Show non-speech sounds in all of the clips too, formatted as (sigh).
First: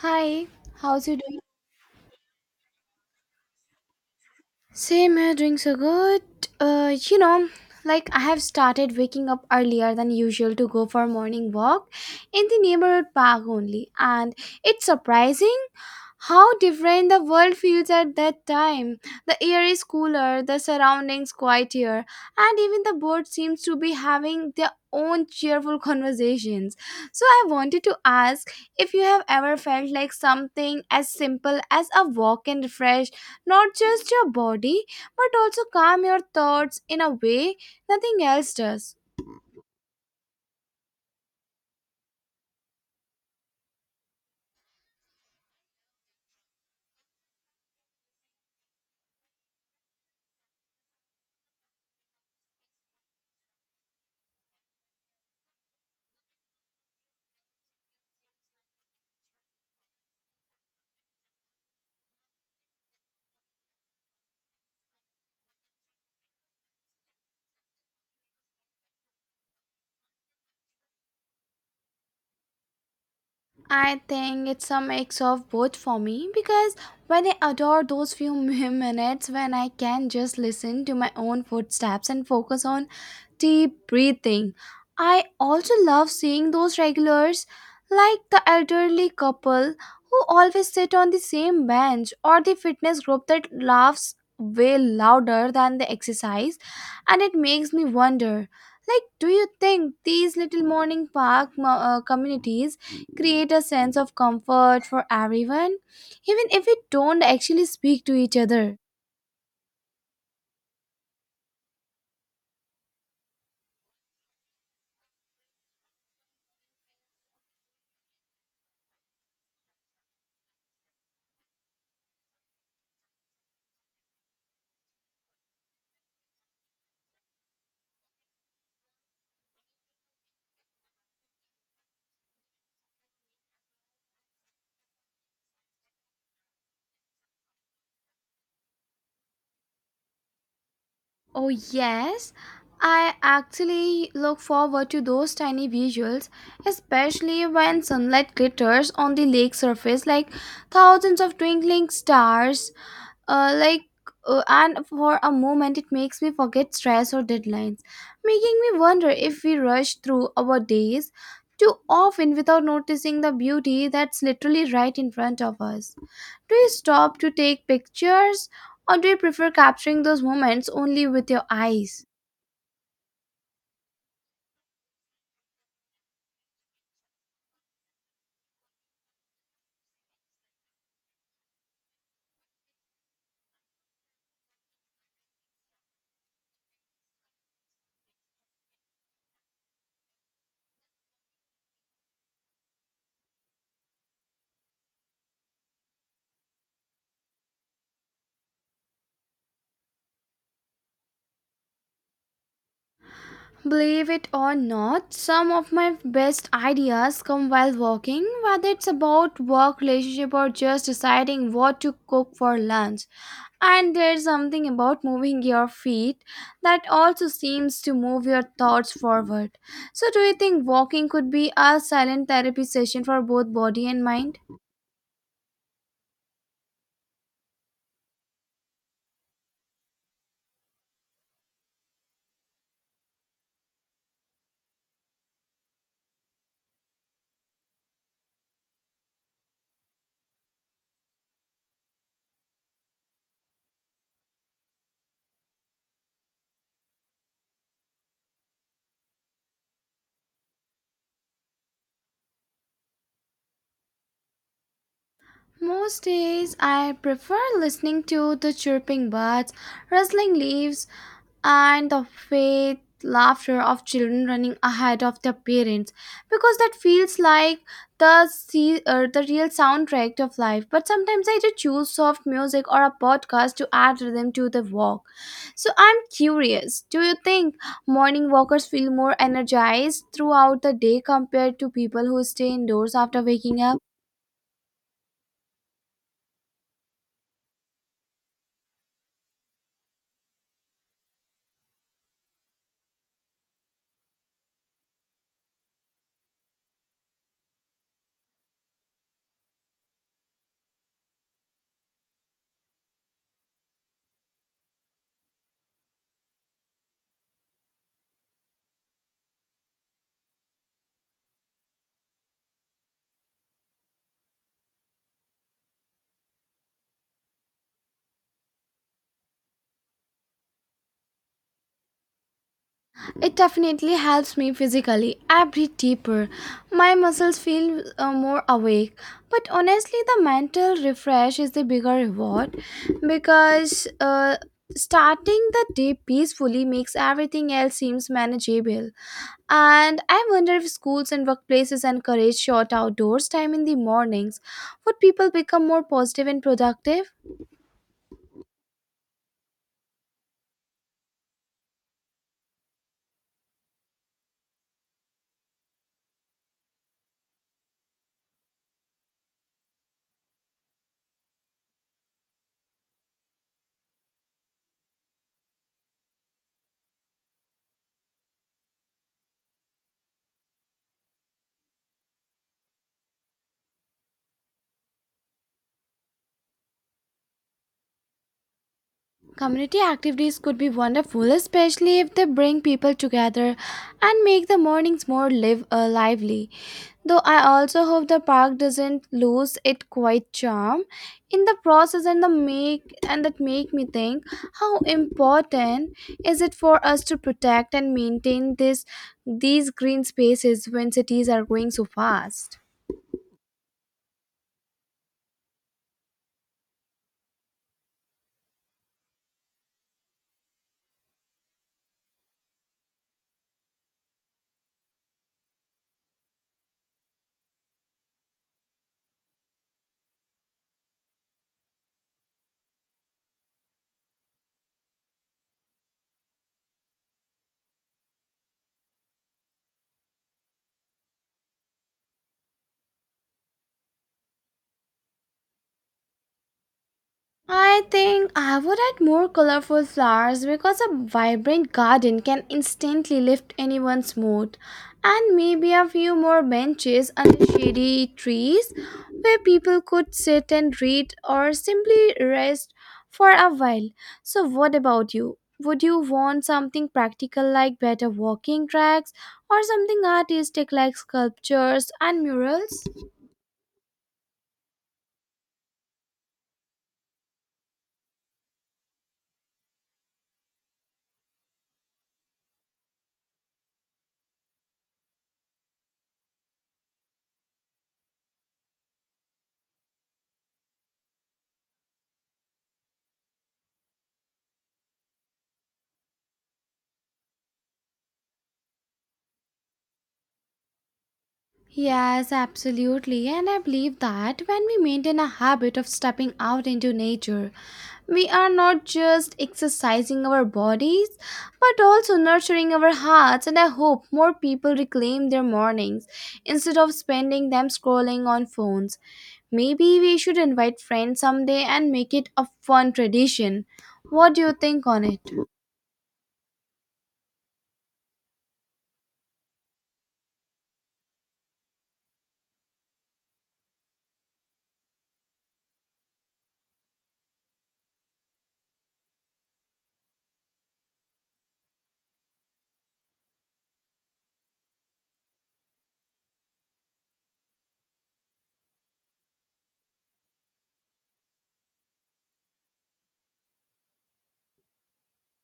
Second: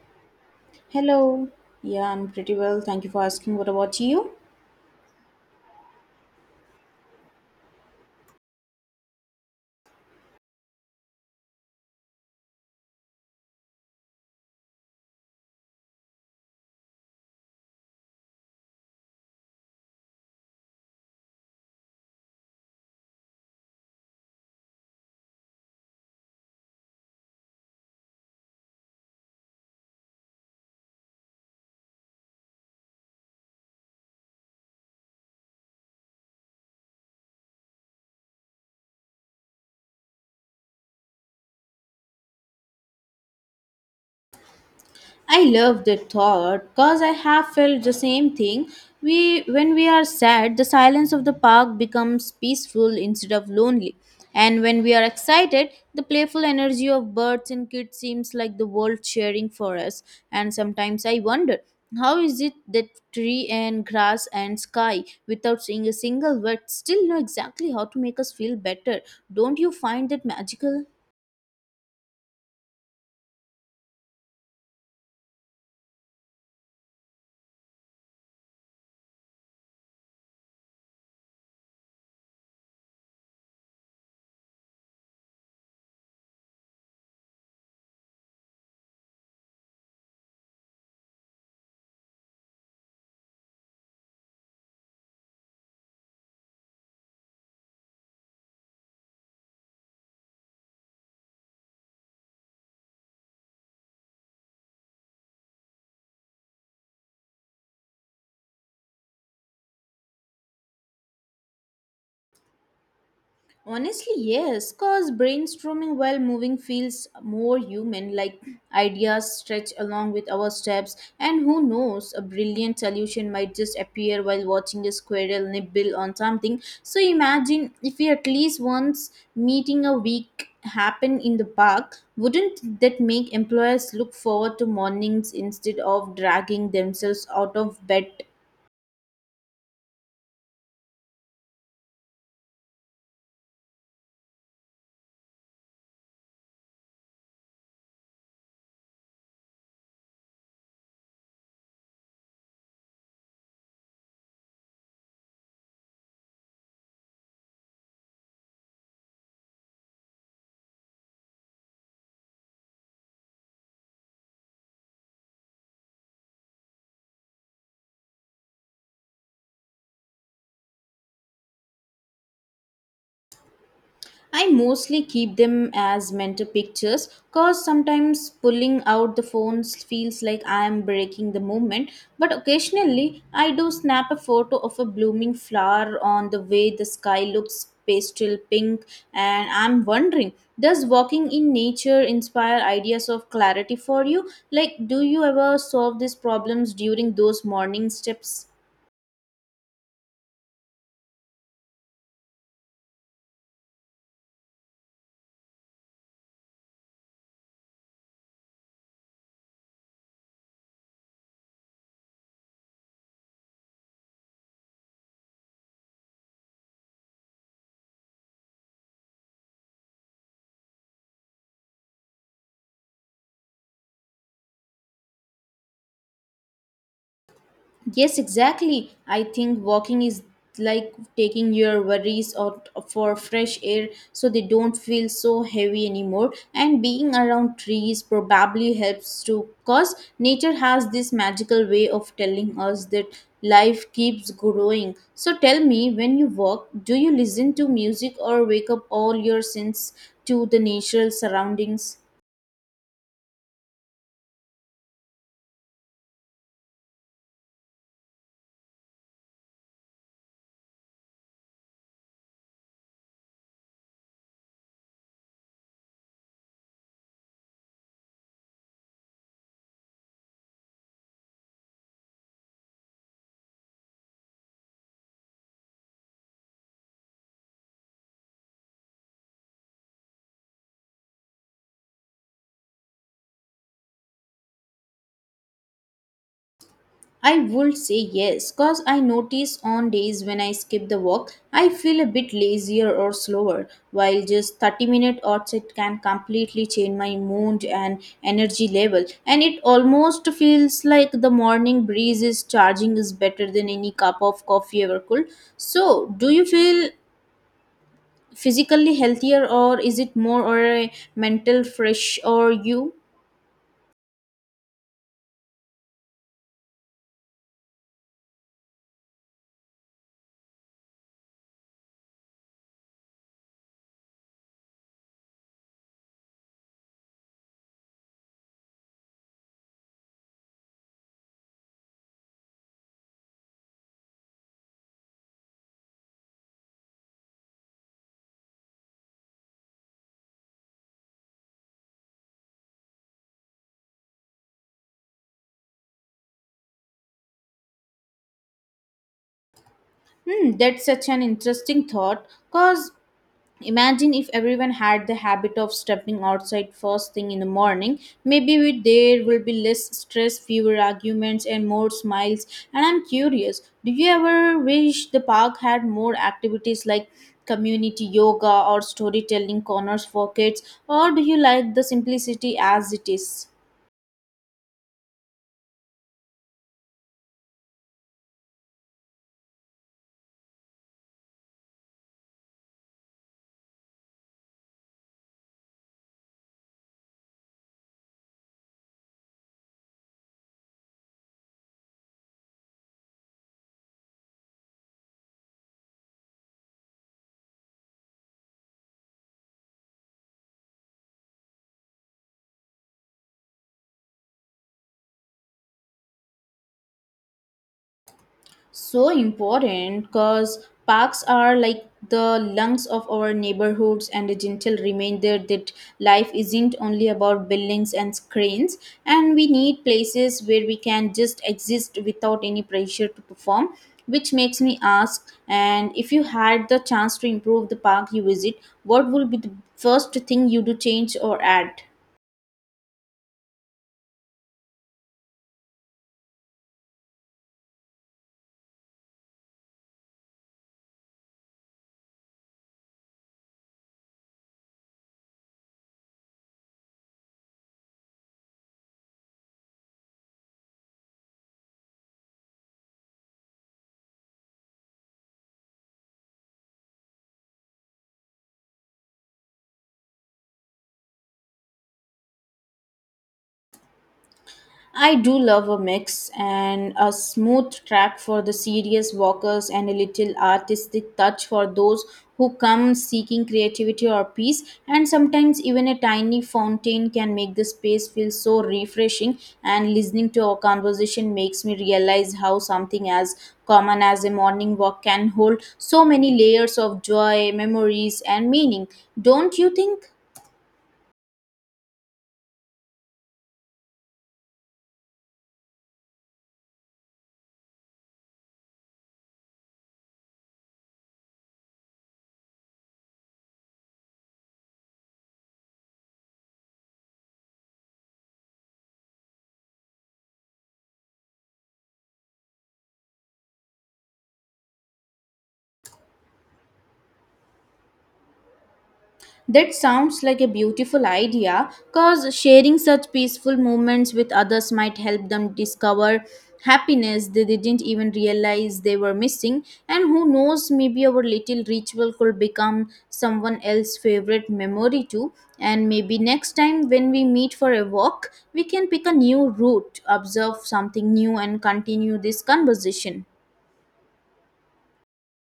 Hi, how's you doing? Hello. Yeah, I'm pretty well. Thank you for asking. What about you? Same here, drinks are good. Uh, you know, like I have started waking up earlier than usual to go for a morning walk in the neighborhood park only, and it's surprising how different the world feels at that time. The air is cooler, the surroundings quieter, and even the birds seems to be having their own cheerful (laughs) conversations. So I wanted to ask if you have ever felt like something as simple as a walk can refresh not just your body but also calm your thoughts in a way nothing else does. I love that thought because I have felt the same thing. We When we are sad, the silence of the park becomes peaceful instead of lonely. And when we are excited, the playful energy of birds and kids seems like the world cheering for us. And sometimes I wonder, how is it that tree and grass and sky, without saying a single word, still know exactly how to make us feel better? Don't you find that magical? I think it's a mix of both for me because when I adore those few (laughs) minutes when I can just listen to my own footsteps and focus on deep breathing. I also love seeing those regulars, like the elderly couple who always sit on the same bench, or the fitness group that laughs way louder than the exercise, and it makes me wonder. Like, do you think these little morning communities create a sense of comfort for everyone, even if we don't actually speak to each other? Honestly, yes, because brainstorming while moving feels more human, like ideas stretch along with our steps, and who knows, a brilliant solution might just appear while watching a squirrel nibble on something. So imagine if we at least once meeting a week happen in the park, wouldn't that make employers look forward to mornings instead of dragging themselves out of bed. Oh, yes. I actually look forward to those tiny visuals, especially when sunlight glitters on the lake surface like thousands of twinkling stars uh, like and for a moment it makes me forget stress or deadlines, making me wonder if we rush through our days too often without noticing the beauty that's literally right in front of us. Do you stop to take pictures or do you prefer capturing those moments only with your eyes? I mostly keep them as mental pictures because sometimes pulling out the phone feels like I am breaking the moment. But occasionally, I do snap a photo of a blooming flower on the way the sky looks pastel pink, and I'm wondering, does walking in nature inspire ideas of clarity for you? Like, do you ever solve these problems during those morning steps? Believe it or not, some of my best ideas come while walking, whether it's about work, relationship, or just deciding what to cook for lunch. And there's something about moving your feet that also seems to move your thoughts forward. So, do you think walking could be a silent therapy session for both body and mind? Yes, exactly. I think walking is like taking your worries out for fresh air so they don't feel so heavy anymore. And being around trees probably helps too, because nature has this magical way of telling us that life keeps growing. So tell me, when you walk, do you listen to music or wake up all your sense to the natural surroundings? Most days I prefer listening to the chirping birds, rustling leaves, and the faint laughter of children running ahead of their parents because that feels like the real soundtrack of life. But sometimes I do choose soft music or a podcast to add rhythm to the walk. So I'm curious, do you think morning walkers feel more energized throughout the day compared to people who stay indoors after waking up? I would say yes, cause I notice on days when I skip the walk, I feel a bit lazier or slower, while just 30-minute outset can completely change my mood and energy level. And it almost feels like the morning breeze is charging is better than any cup of coffee ever could. So, do you feel physically healthier or is it more or a mental fresh or you? It definitely helps me physically. I breathe deeper. My muscles feel more awake. But honestly, the mental refresh is the bigger reward because starting the day peacefully makes everything else seems manageable. And I wonder if schools and workplaces encourage short outdoors time in the mornings. Would people become more positive and productive? Hmm, that's such an interesting thought, cause imagine if everyone had the habit of stepping outside first thing in the morning. Maybe we, there will be less stress, fewer arguments, and more smiles. And I'm curious, do you ever wish the park had more activities like community yoga or storytelling corners for kids? Or do you like the simplicity as it is? Community activities could be wonderful, especially if they bring people together and make the mornings lively. Though I also hope the park doesn't lose its quite charm in the process, and that make me think how important is it for us to protect and maintain this these green spaces when cities are growing so fast. So important because parks are like the lungs of our neighborhoods and a gentle reminder that life isn't only about buildings and screens, and we need places where we can just exist without any pressure to perform, which makes me ask, and if you had the chance to improve the park you visit, what would be the first thing you do change or add? I think I would add more colorful flowers because a vibrant garden can instantly lift anyone's mood, and maybe a few more benches under shady trees where people could sit and read or simply rest for a while. So, what about you? Would you want something practical like better walking tracks or something artistic like sculptures and murals? I do love a mix and a smooth track for the serious walkers and a little artistic touch for those who come seeking creativity or peace. And sometimes, even a tiny fountain can make the space feel so refreshing. And listening to our conversation makes me realize how something as common as a morning walk can hold so many layers of joy, memories, and meaning. Don't you think? Yes, absolutely. And I believe that when we maintain a habit of stepping out into nature, we are not just exercising our bodies, but also nurturing our hearts. And I hope more people reclaim their mornings instead of spending them scrolling on phones. Maybe we should invite friends someday and make it a fun tradition. What do you think on it? That sounds like a beautiful idea because sharing such peaceful moments with others might help them discover happiness they didn't even realize they were missing. And who knows, maybe our little ritual could become someone else's favorite memory too. And maybe next time when we meet for a walk, we can pick a new route, observe something new, and continue this conversation.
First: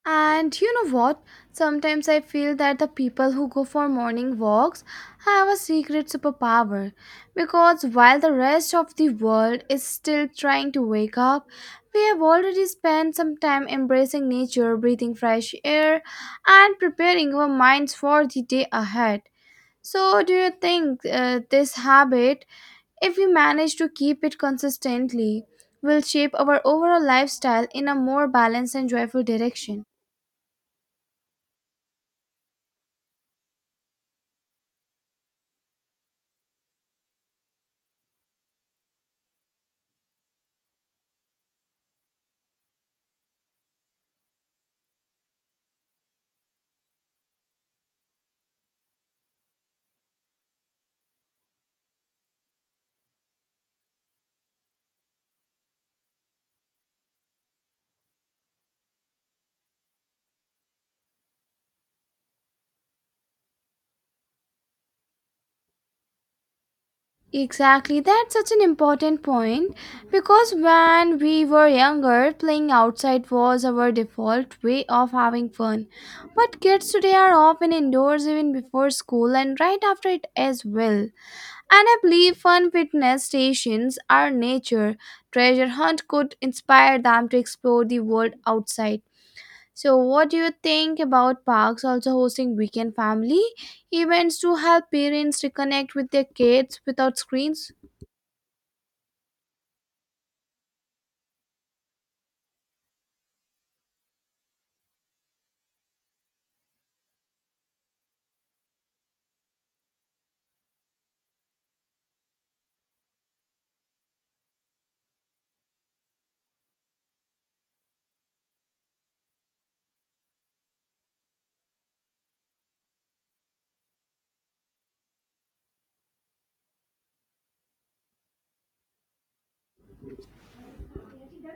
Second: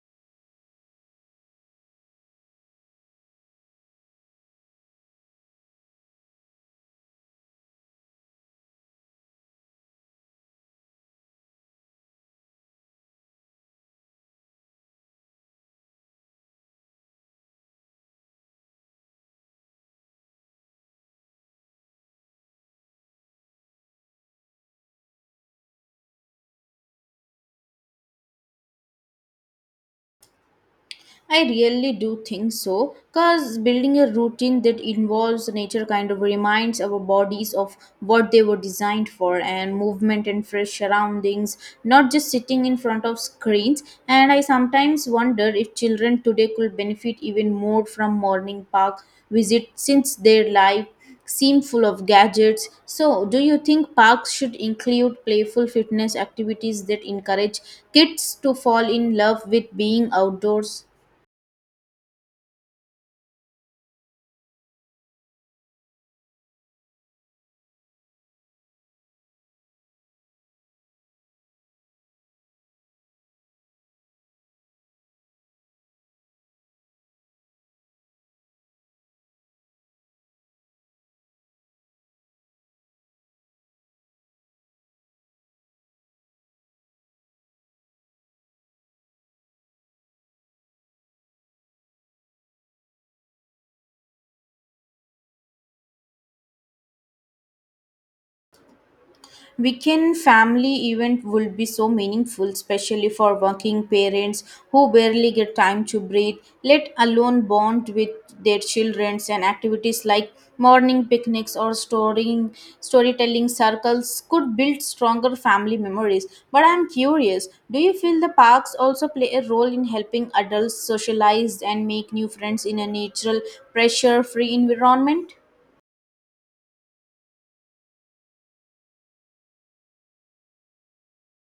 And you know what? Sometimes I feel that the people who go for morning walks have a secret superpower because while the rest of the world is still trying to wake up, we have already spent some time embracing nature, breathing fresh air, and preparing our minds for the day ahead. So, do you think this habit, if we manage to keep it consistently, will shape our overall lifestyle in a more balanced and joyful direction? I really do think so, because building a routine that involves nature kind of reminds our bodies of what they were designed for and movement and fresh surroundings, not just sitting in front of screens. And I sometimes wonder if children today could benefit even more from morning park visit since their life seem full of gadgets. So, do you think parks should include playful fitness activities that encourage kids to fall in love with being outdoors? Exactly, that's such an important point because when we were younger, playing outside was our default way of having fun. But kids today are often indoors even before school and right after it as well. And I believe fun fitness stations are nature. Treasure hunt could inspire them to explore the world outside. So, what do you think about parks also hosting weekend family events to help parents reconnect with their kids without screens? Weekend family event will be so meaningful, especially for working parents who barely get time to breathe, let alone bond with their children, and activities like morning picnics or storing storytelling circles could build stronger family memories. But I'm curious, do you feel the parks also play a role in helping adults socialize and make new friends in a natural, pressure-free environment?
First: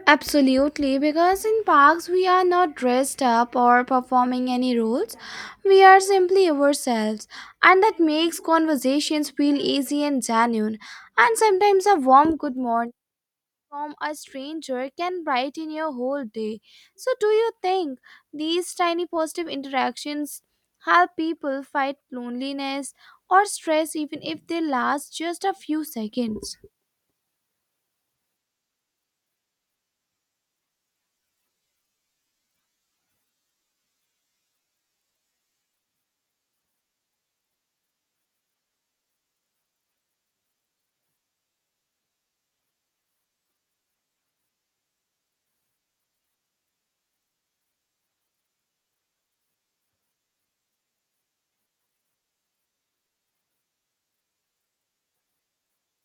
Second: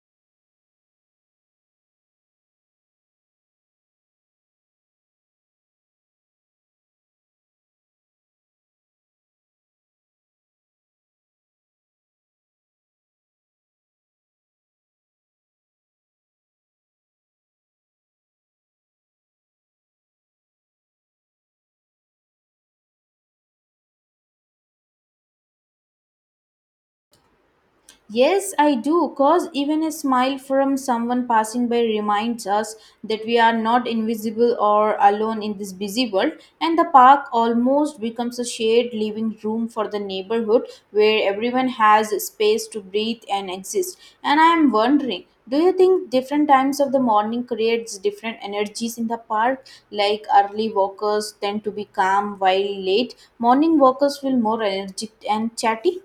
Absolutely, because in parks we are not dressed up or performing any roles. We are simply ourselves, and that makes conversations feel easy and genuine. And sometimes a warm good morning from a stranger can brighten your whole day. So, do you think these tiny positive interactions help people fight loneliness or stress even if they last just a few seconds? Yes, I do, cause even a smile from someone passing by reminds us that we are not invisible or alone in this busy world, and the park almost becomes a shared living room for the neighborhood where everyone has space to breathe and exist. And I am wondering, do you think different times of the morning creates different energies in the park? Like early walkers tend to be calm while late morning walkers feel more energetic and chatty?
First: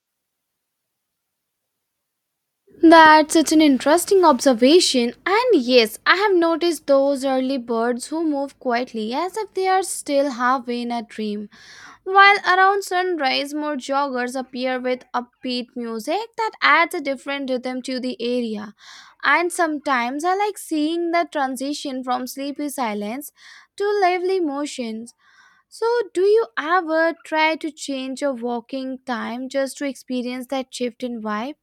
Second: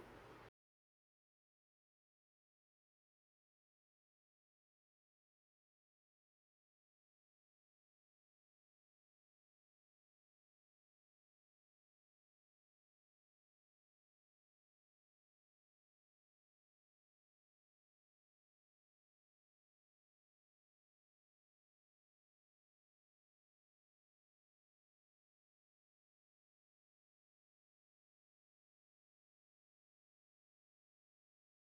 That's such an interesting observation. And yes, I have noticed those early birds who move quietly as if they are still halfway in a dream. While around sunrise, more joggers appear with upbeat music that adds a different rhythm to the area. And sometimes I like seeing the transition from sleepy silence to lively motions. So, do you ever try to change your walking time just to experience that shift in vibe?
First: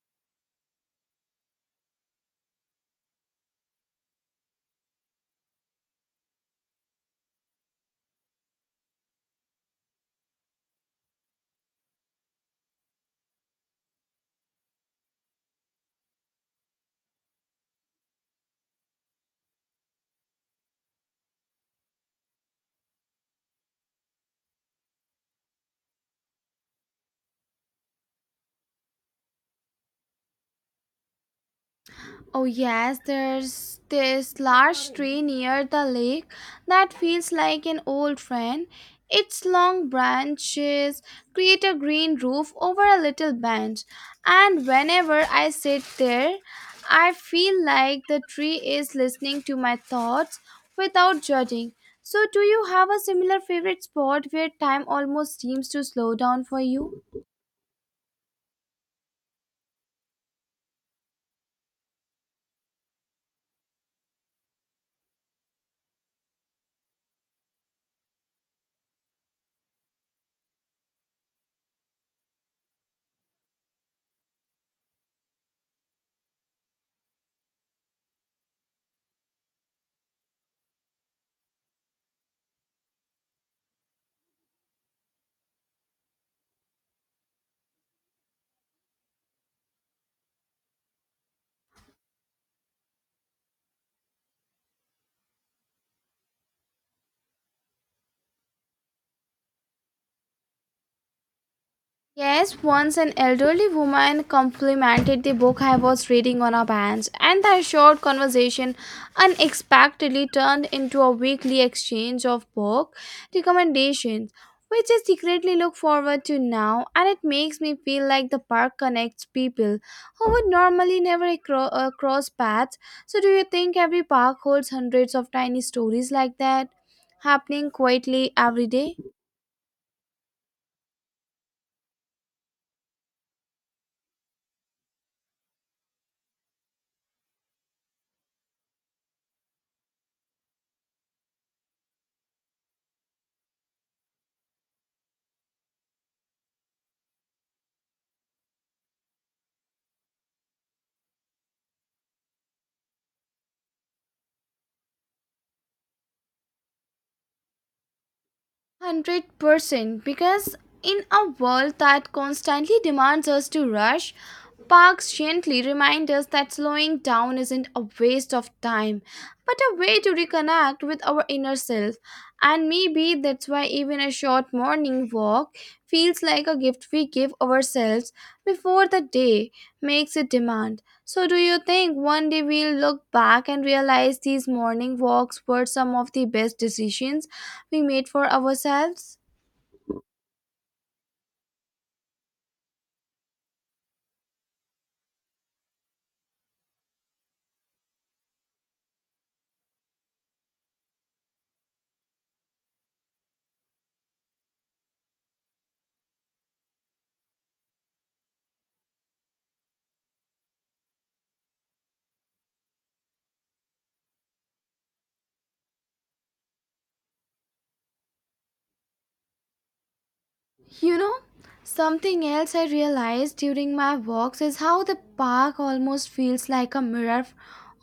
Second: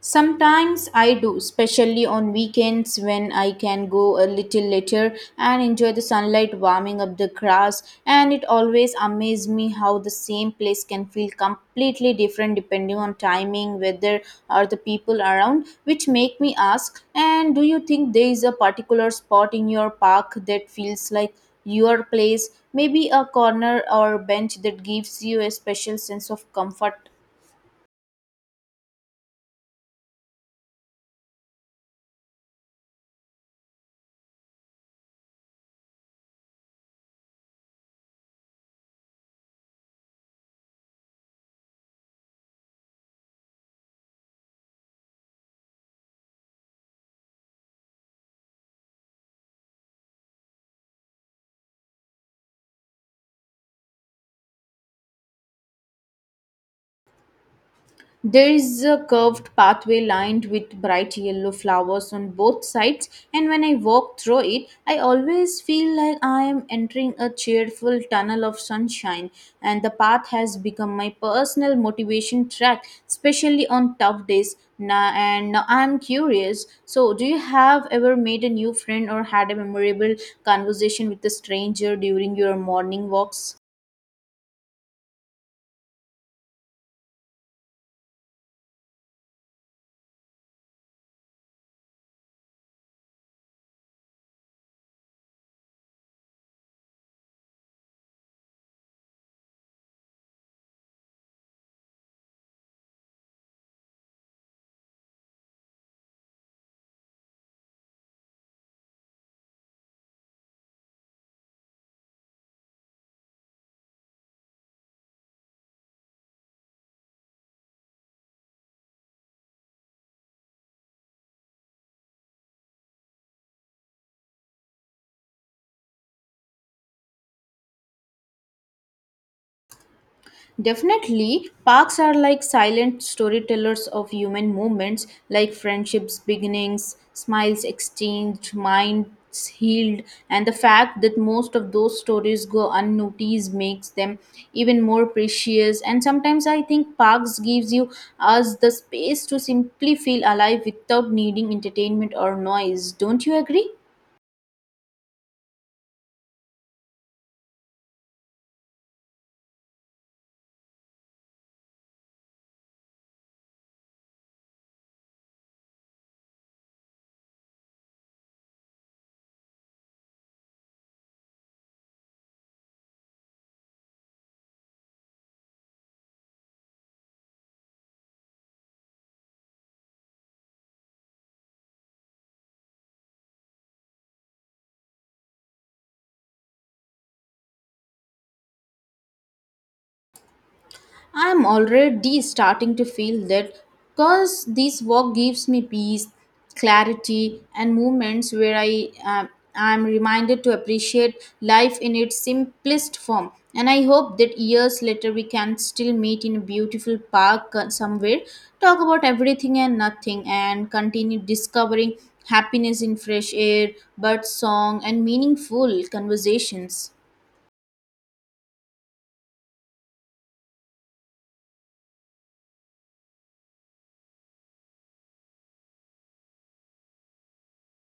Sometimes I do, especially on weekends when I can go a little later and enjoy the sunlight warming up the grass. And it always amazes me how the same place can feel completely different depending on timing, weather, or the people around, which make me ask, and do you think there is a particular spot in your park that feels like your place? Maybe a corner or bench that gives you a special sense of comfort. Oh, yes, there's this large tree near the lake that feels like an old friend. Its long branches create a green roof over a little bench, and whenever I sit there, I feel like the tree is listening to my thoughts without judging. So, do you have a similar favorite spot where time almost seems to slow down for you? There is a curved pathway lined with bright yellow flowers on both sides, and when I walk through it, I always feel like I am entering a cheerful tunnel of sunshine. And the path has become my personal motivation track, especially on tough days. Now, and now I'm curious. So, do you have ever made a new friend or had a memorable conversation with a stranger during your morning walks? Yes, once an elderly woman complimented the book I was reading on our bands, and their short conversation unexpectedly turned into a weekly exchange of book recommendations, which I secretly look forward to now, and it makes me feel like the park connects people who would normally never cross paths. So, do you think every park holds hundreds of tiny stories like that happening quietly every day? Definitely, parks are like silent storytellers of human moments, like friendships, beginnings, smiles exchanged, minds healed, and the fact that most of those stories go unnoticed makes them even more precious. And sometimes I think parks gives you us the space to simply feel alive without needing entertainment or noise. Don't you agree? 100% because in a world that constantly demands us to rush, parks gently remind us that slowing down isn't a waste of time, but a way to reconnect with our inner self. And maybe that's why even a short morning walk feels like a gift we give ourselves before the day makes a demand. So, do you think one day we'll look back and realize these morning walks were some of the best decisions we made for ourselves? I'm already starting to feel that because this work gives me peace, clarity, and moments where I am reminded to appreciate life in its simplest form. And I hope that years later we can still meet in a beautiful park somewhere, talk about everything and nothing, and continue discovering happiness in fresh air, bird song, and meaningful conversations. You know, something else I realized during my walks is how the park almost feels like a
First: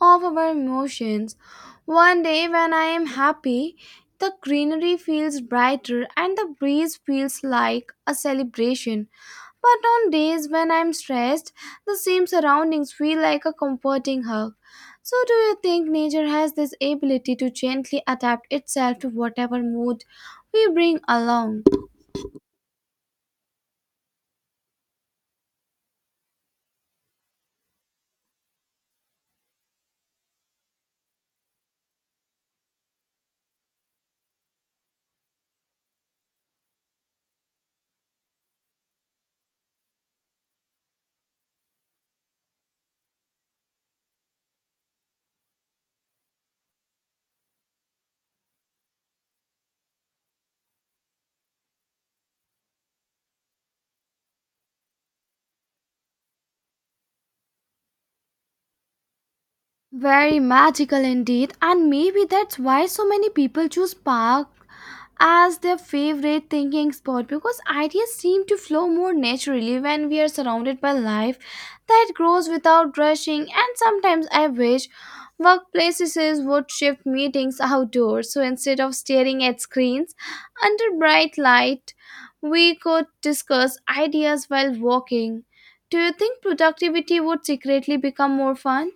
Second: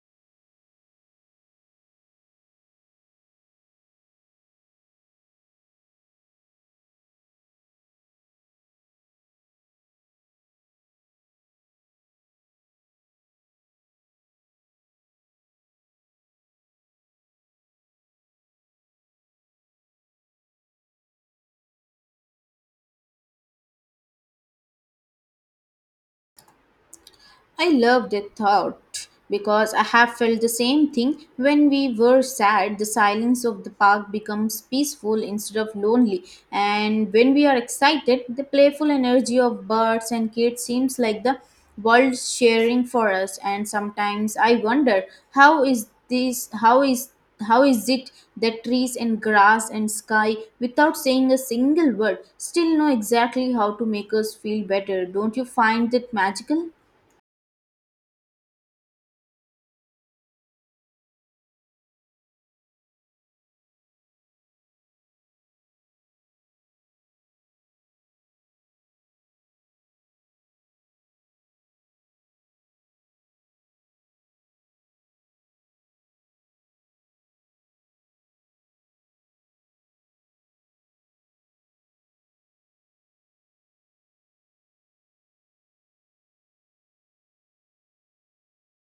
of our emotions. One day when I am happy, the greenery feels brighter and the breeze feels like a celebration. But on days when I'm stressed, the same surroundings feel like a comforting hug. So, do you think nature has this ability to gently adapt itself to whatever mood we bring along? I loved that thought because I have felt the same thing when we were sad. The silence of the park becomes peaceful instead of lonely, and when we are excited, the playful energy of birds and kids seems like the world sharing for us. And sometimes I wonder, how is this? How is it that trees and grass and sky, without saying a single word, still know exactly how to make us feel better? Don't you find that magical? Very magical indeed, and maybe that's why so many people choose park as their favorite thinking spot because ideas seem to flow more naturally when we are surrounded by life that grows without rushing. And sometimes I wish workplaces would shift meetings outdoors so instead of staring at screens under bright light, we could discuss ideas while walking. Do you think productivity would secretly become more fun?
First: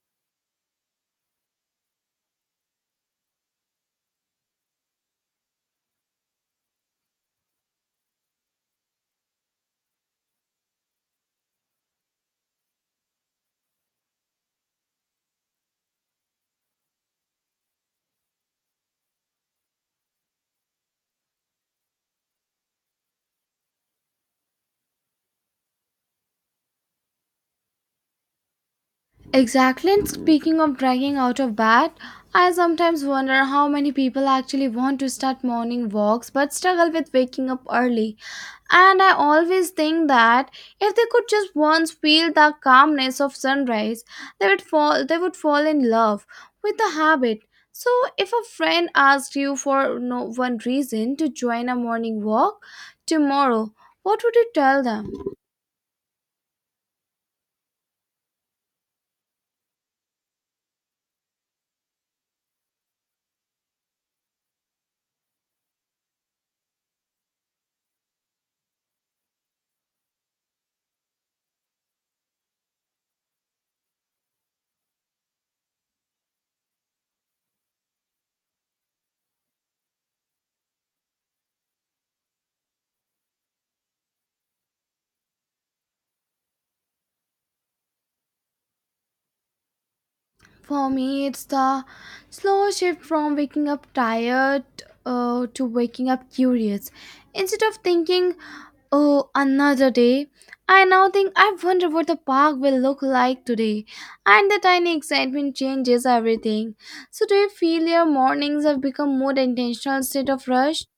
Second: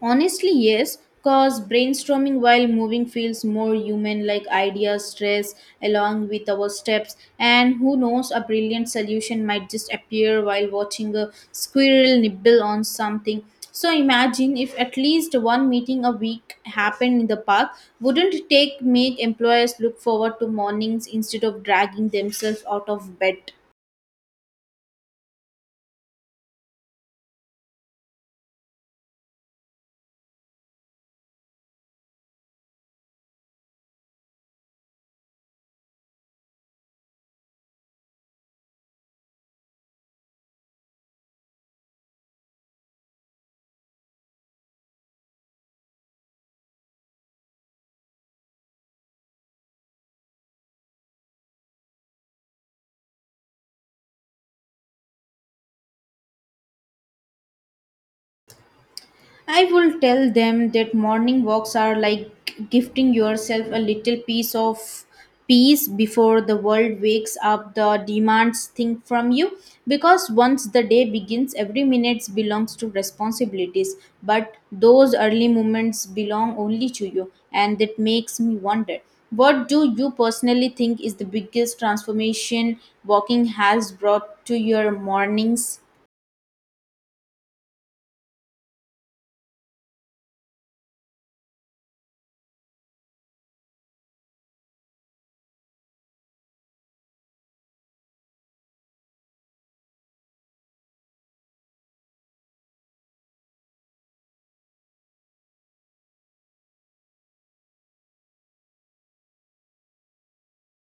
Honestly, yes, because brainstorming while moving feels more human like ideas, stress along with our steps, and who knows, a brilliant solution might just appear while watching a squirrel nibble on something. So imagine if at least one meeting a week happened in the park, wouldn't it take make employers look forward to mornings instead of dragging themselves out of bed? Exactly. And speaking of dragging out of bed, I sometimes wonder how many people actually want to start morning walks but struggle with waking up early. And I always think that if they could just once feel the calmness of sunrise, they would fall in love with the habit. So if a friend asked you for no one reason to join a morning walk tomorrow, what would you tell them? I will tell them that morning walks are like gifting yourself a little piece of peace before the world wakes up the demands thing from you, because once the day begins every minute belongs to responsibilities, but those early moments belong only to you, and that makes me wonder, what do you personally think is the biggest transformation walking has brought to your mornings? For me, it's the slow shift from waking up tired to waking up curious. Instead of thinking, oh, another day, I now think, I wonder what the park will look like today. And the tiny excitement changes everything. So, do you feel your mornings have become more intentional instead of rushed?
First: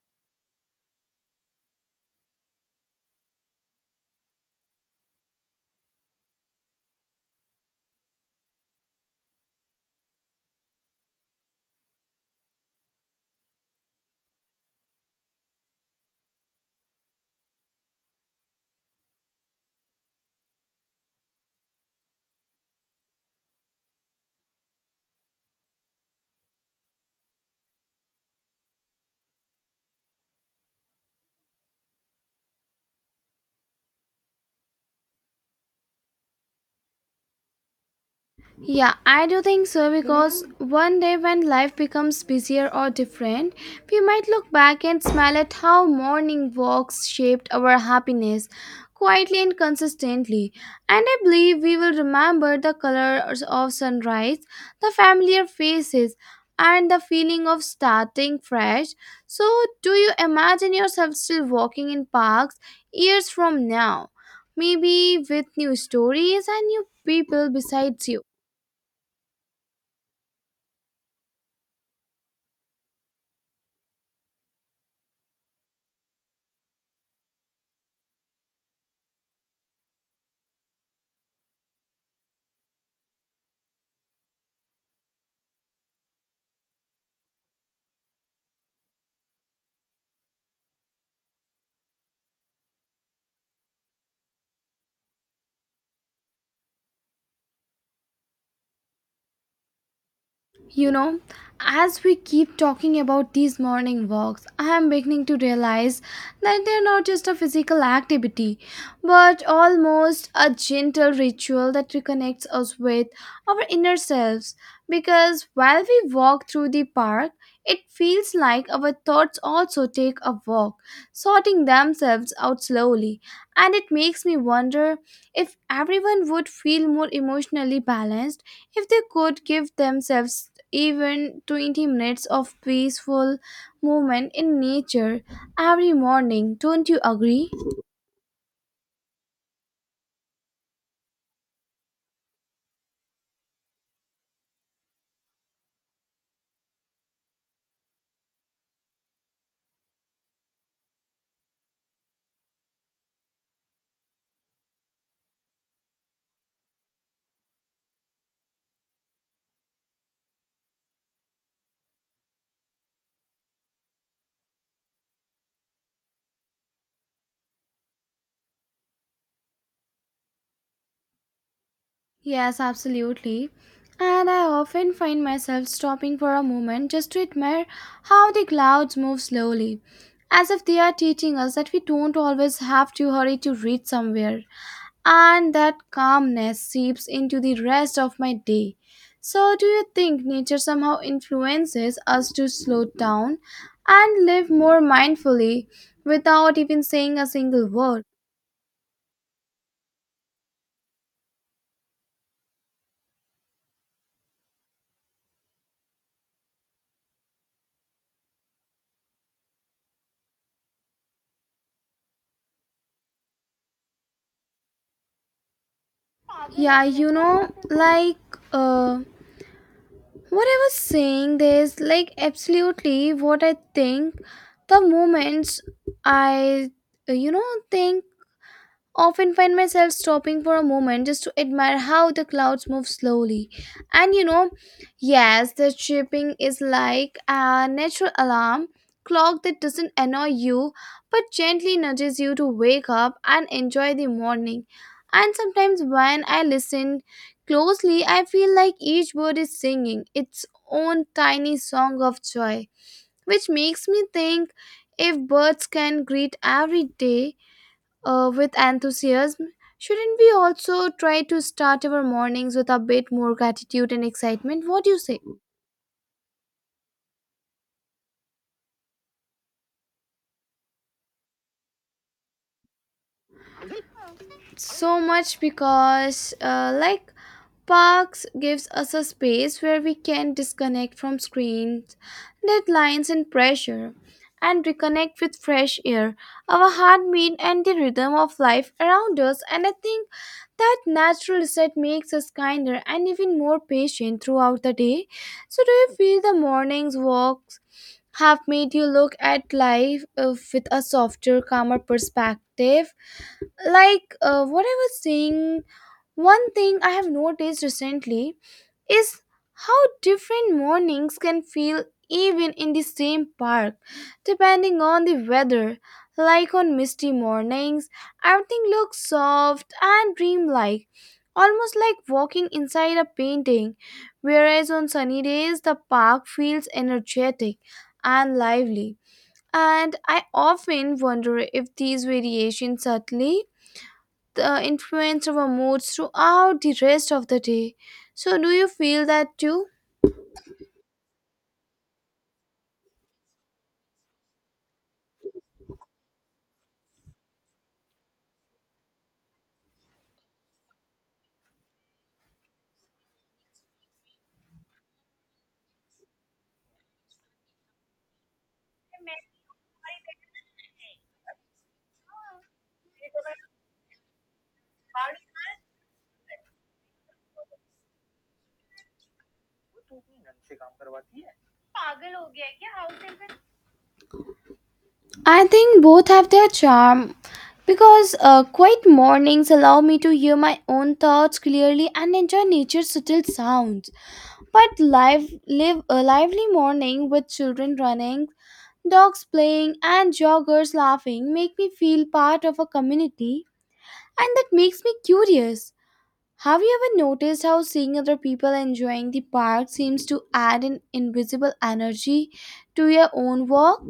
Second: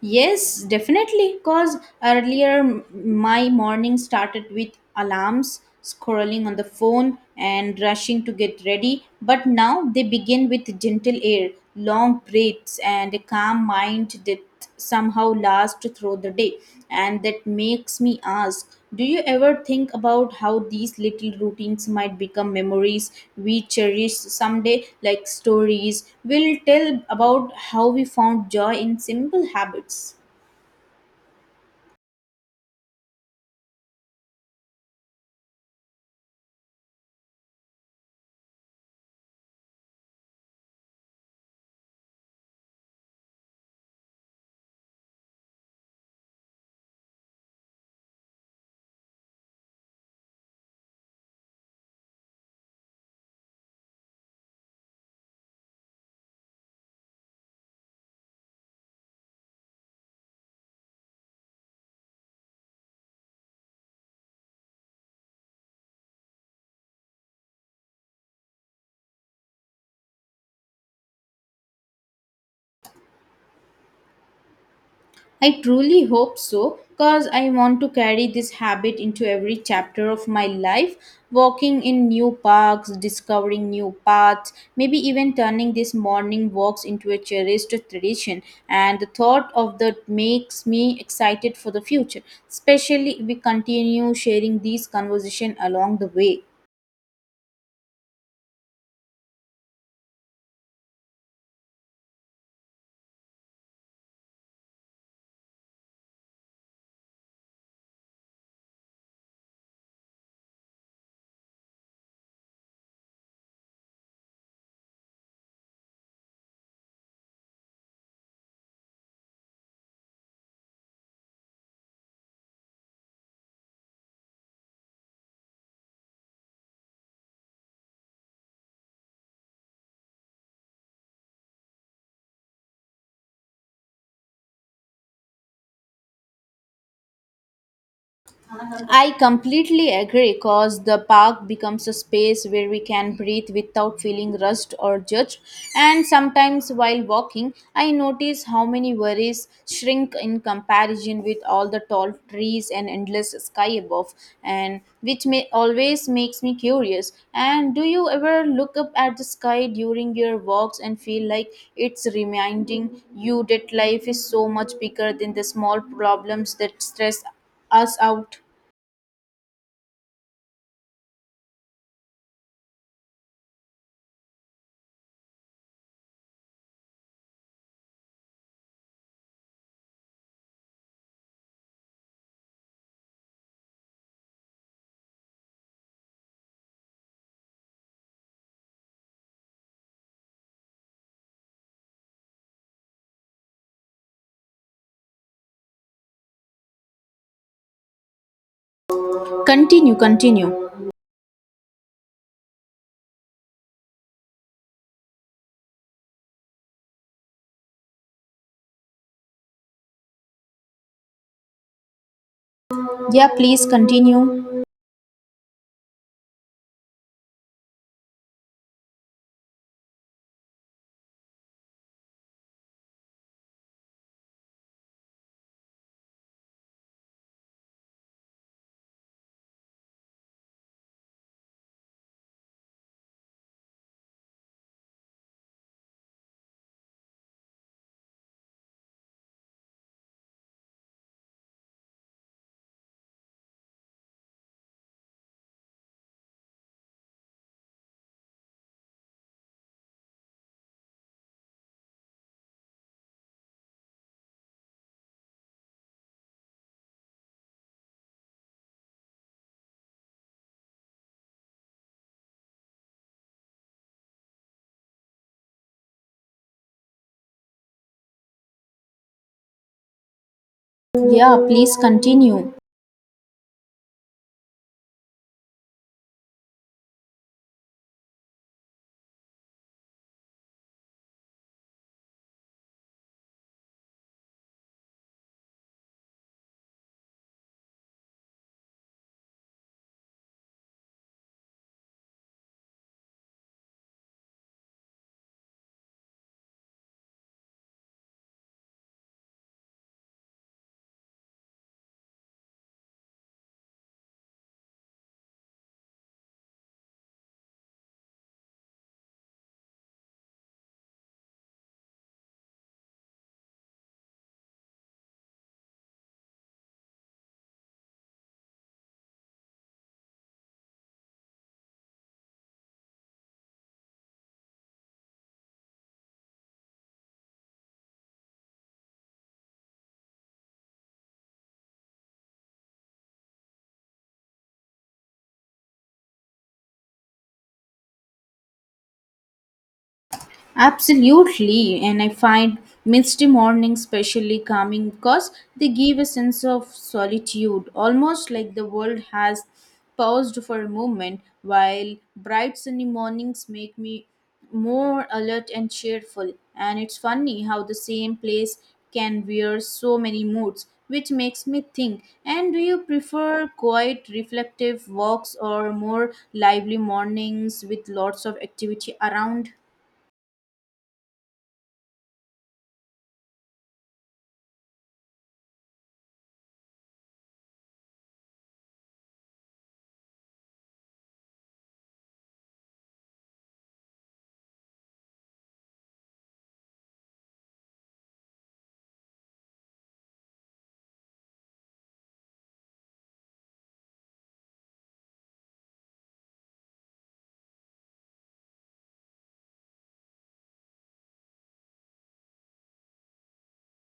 Yes, definitely. Because earlier my morning started with alarms, scrolling on the phone, and rushing to get ready. But now they begin with gentle air, long breaths, and a calm mind that somehow last through the day. And that makes me ask, do you ever think about how these little routines might become memories we cherish someday, like stories we'll tell about how we found joy in simple habits? Yeah, I do think so because one day when life becomes busier or different, we might look back and smile at how morning walks shaped our happiness quietly and consistently. And I believe we will remember the colors of sunrise, the familiar faces, and the feeling of starting fresh. So, do you imagine yourself still walking in parks years from now? Maybe with new stories and new people besides you. I truly hope so because I want to carry this habit into every chapter of my life, walking in new parks, discovering new paths, maybe even turning these morning walks into a cherished tradition. And the thought of that makes me excited for the future, especially if we continue sharing these conversation along the way. You know, as we keep talking about these morning walks, I am beginning to realize that they are not just a physical activity, but almost a gentle ritual that reconnects us with our inner selves. Because while we walk through the park, it feels like our thoughts also take a walk, sorting themselves out slowly. And it makes me wonder if everyone would feel more emotionally balanced if they could give themselves even 20 minutes of peaceful movement in nature every morning, don't you agree? I completely agree because the park becomes a space where we can breathe without feeling rushed or judged. And sometimes while walking, I notice how many worries shrink in comparison with all the tall trees and endless sky above, and which may always makes me curious. And do you ever look up at the sky during your walks and feel like it's reminding you that life is so much bigger than the small problems that stress us out? Yes, absolutely. And I often find myself stopping for a moment just to admire how the clouds move slowly, as if they are teaching us that we don't always have to hurry to reach somewhere, and that calmness seeps into the rest of my day. So, do you think nature somehow influences us to slow down and live more mindfully without even saying a single word? Continue, continue. Yeah, please continue. Yeah, you know, like, uh, what I was saying, there's like absolutely what I think the moments I, uh, you know, think often find myself stopping for a moment just to admire how the clouds move slowly. And you know, yes, the chirping is like a natural alarm clock that doesn't annoy you but gently nudges you to wake up and enjoy the morning. And sometimes when I listen closely, I feel like each bird is singing its own tiny song of joy, which makes me think if birds can greet every day with enthusiasm, shouldn't we also try to start our mornings with a bit more gratitude and excitement? What do you say? Yeah, please continue. So much because, parks gives us a space where we can disconnect from screens, deadlines, and pressure, and reconnect with fresh air, our heartbeat, and the rhythm of life around us. And I think that natural reset makes us kinder and even more patient throughout the day. So, do you feel the morning's walks have made you look at life with a softer, calmer perspective? What I was saying, one thing I have noticed recently is how different mornings can feel even in the same park depending on the weather. Like on misty mornings, everything looks soft and dreamlike, almost like walking inside a painting. Whereas on sunny days, the park feels energetic and lively. And I often wonder if these variations subtly influence our moods throughout the rest of the day. So, do you feel that too? Absolutely, and I find misty mornings especially calming because they give a sense of solitude, almost like the world has paused for a moment, while bright sunny mornings make me more alert and cheerful. And it's funny how the same place can wear so many moods, which makes me think. And do you prefer quiet, reflective walks or more lively mornings with lots of activity around? I think both have their charm because quiet mornings allow me to hear my own thoughts clearly and enjoy nature's subtle sounds. But live, live a lively morning with children running, dogs playing, and joggers laughing make me feel part of a community, and that makes me curious. Have you ever noticed how seeing other people enjoying the park seems to add an invisible energy to your own walk?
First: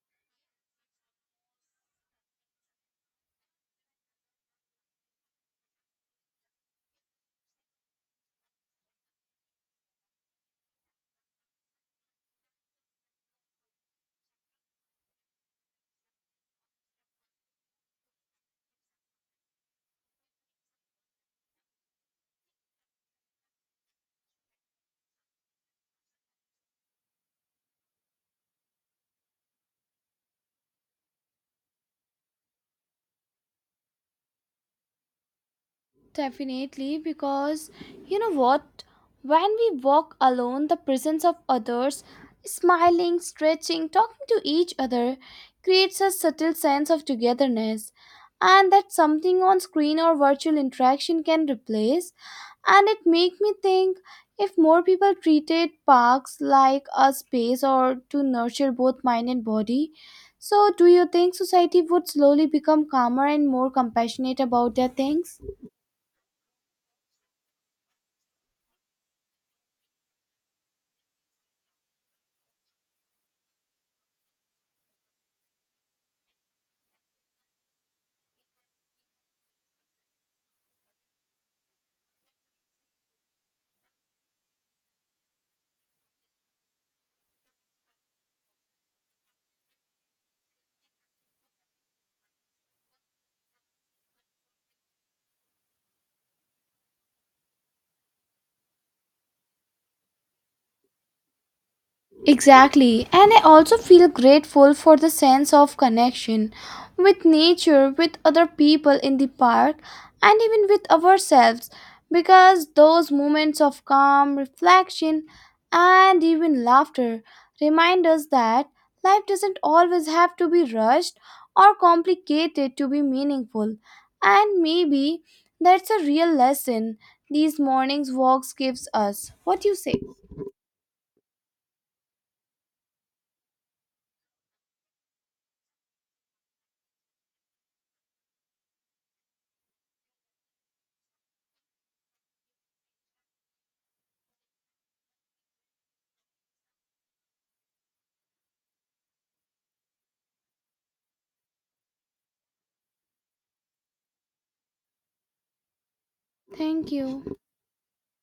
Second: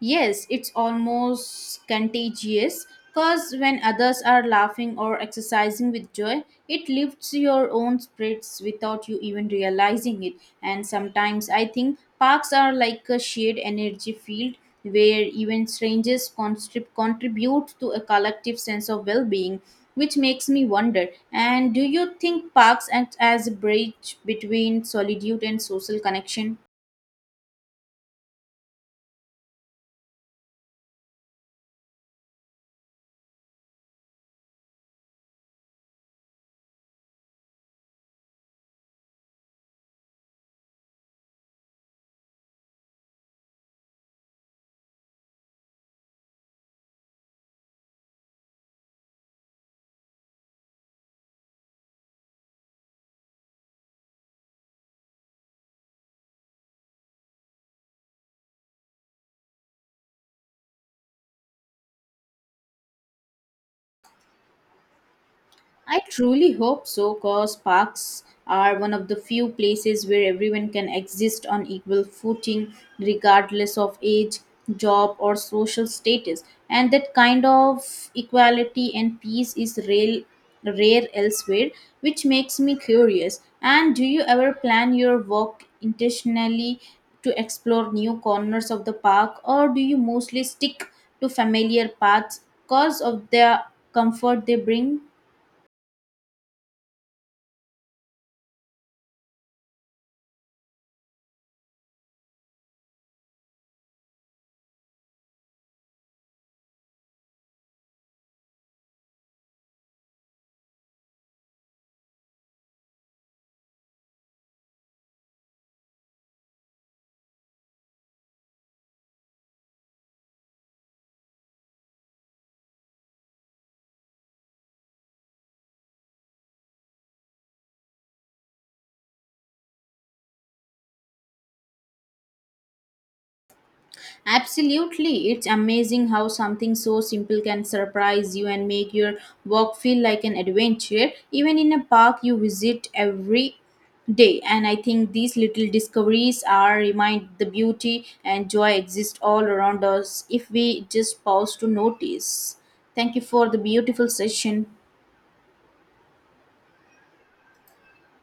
Yes, it's almost contagious because when others are laughing or exercising with joy, it lifts your own spirits without you even realizing it. And sometimes I think parks are like a shared energy field where even strangers contribute to a collective sense of well being, which makes me wonder. And do you think parks act as a bridge between solitude and social connection? Definitely, because you know what? When we walk alone, the presence of others, smiling, stretching, talking to each other, creates a subtle sense of togetherness. And that something on screen or virtual interaction can replace. And it makes me think if more people treated parks like a space or to nurture both mind and body. So, do you think society would slowly become calmer and more compassionate about their things? I truly hope so, because parks are one of the few places where everyone can exist on equal footing, regardless of age, job, or social status. And that kind of equality and peace is real, rare elsewhere, which makes me curious. And do you ever plan your walk intentionally to explore new corners of the park, or do you mostly stick to familiar paths because of the comfort they bring? Exactly, and I also feel grateful for the sense of connection with nature, with other people in the park, and even with ourselves because those moments of calm, reflection, and even laughter remind us that life doesn't always have to be rushed or complicated to be meaningful. And maybe that's a real lesson these mornings walks gives us. What do you say? Absolutely. It's amazing how something so simple can surprise you and make your walk feel like an adventure, even in a park you visit every day. And I think these little discoveries are remind the beauty and joy exist all around us if we just pause to notice. Thank you for the beautiful session. Thank you.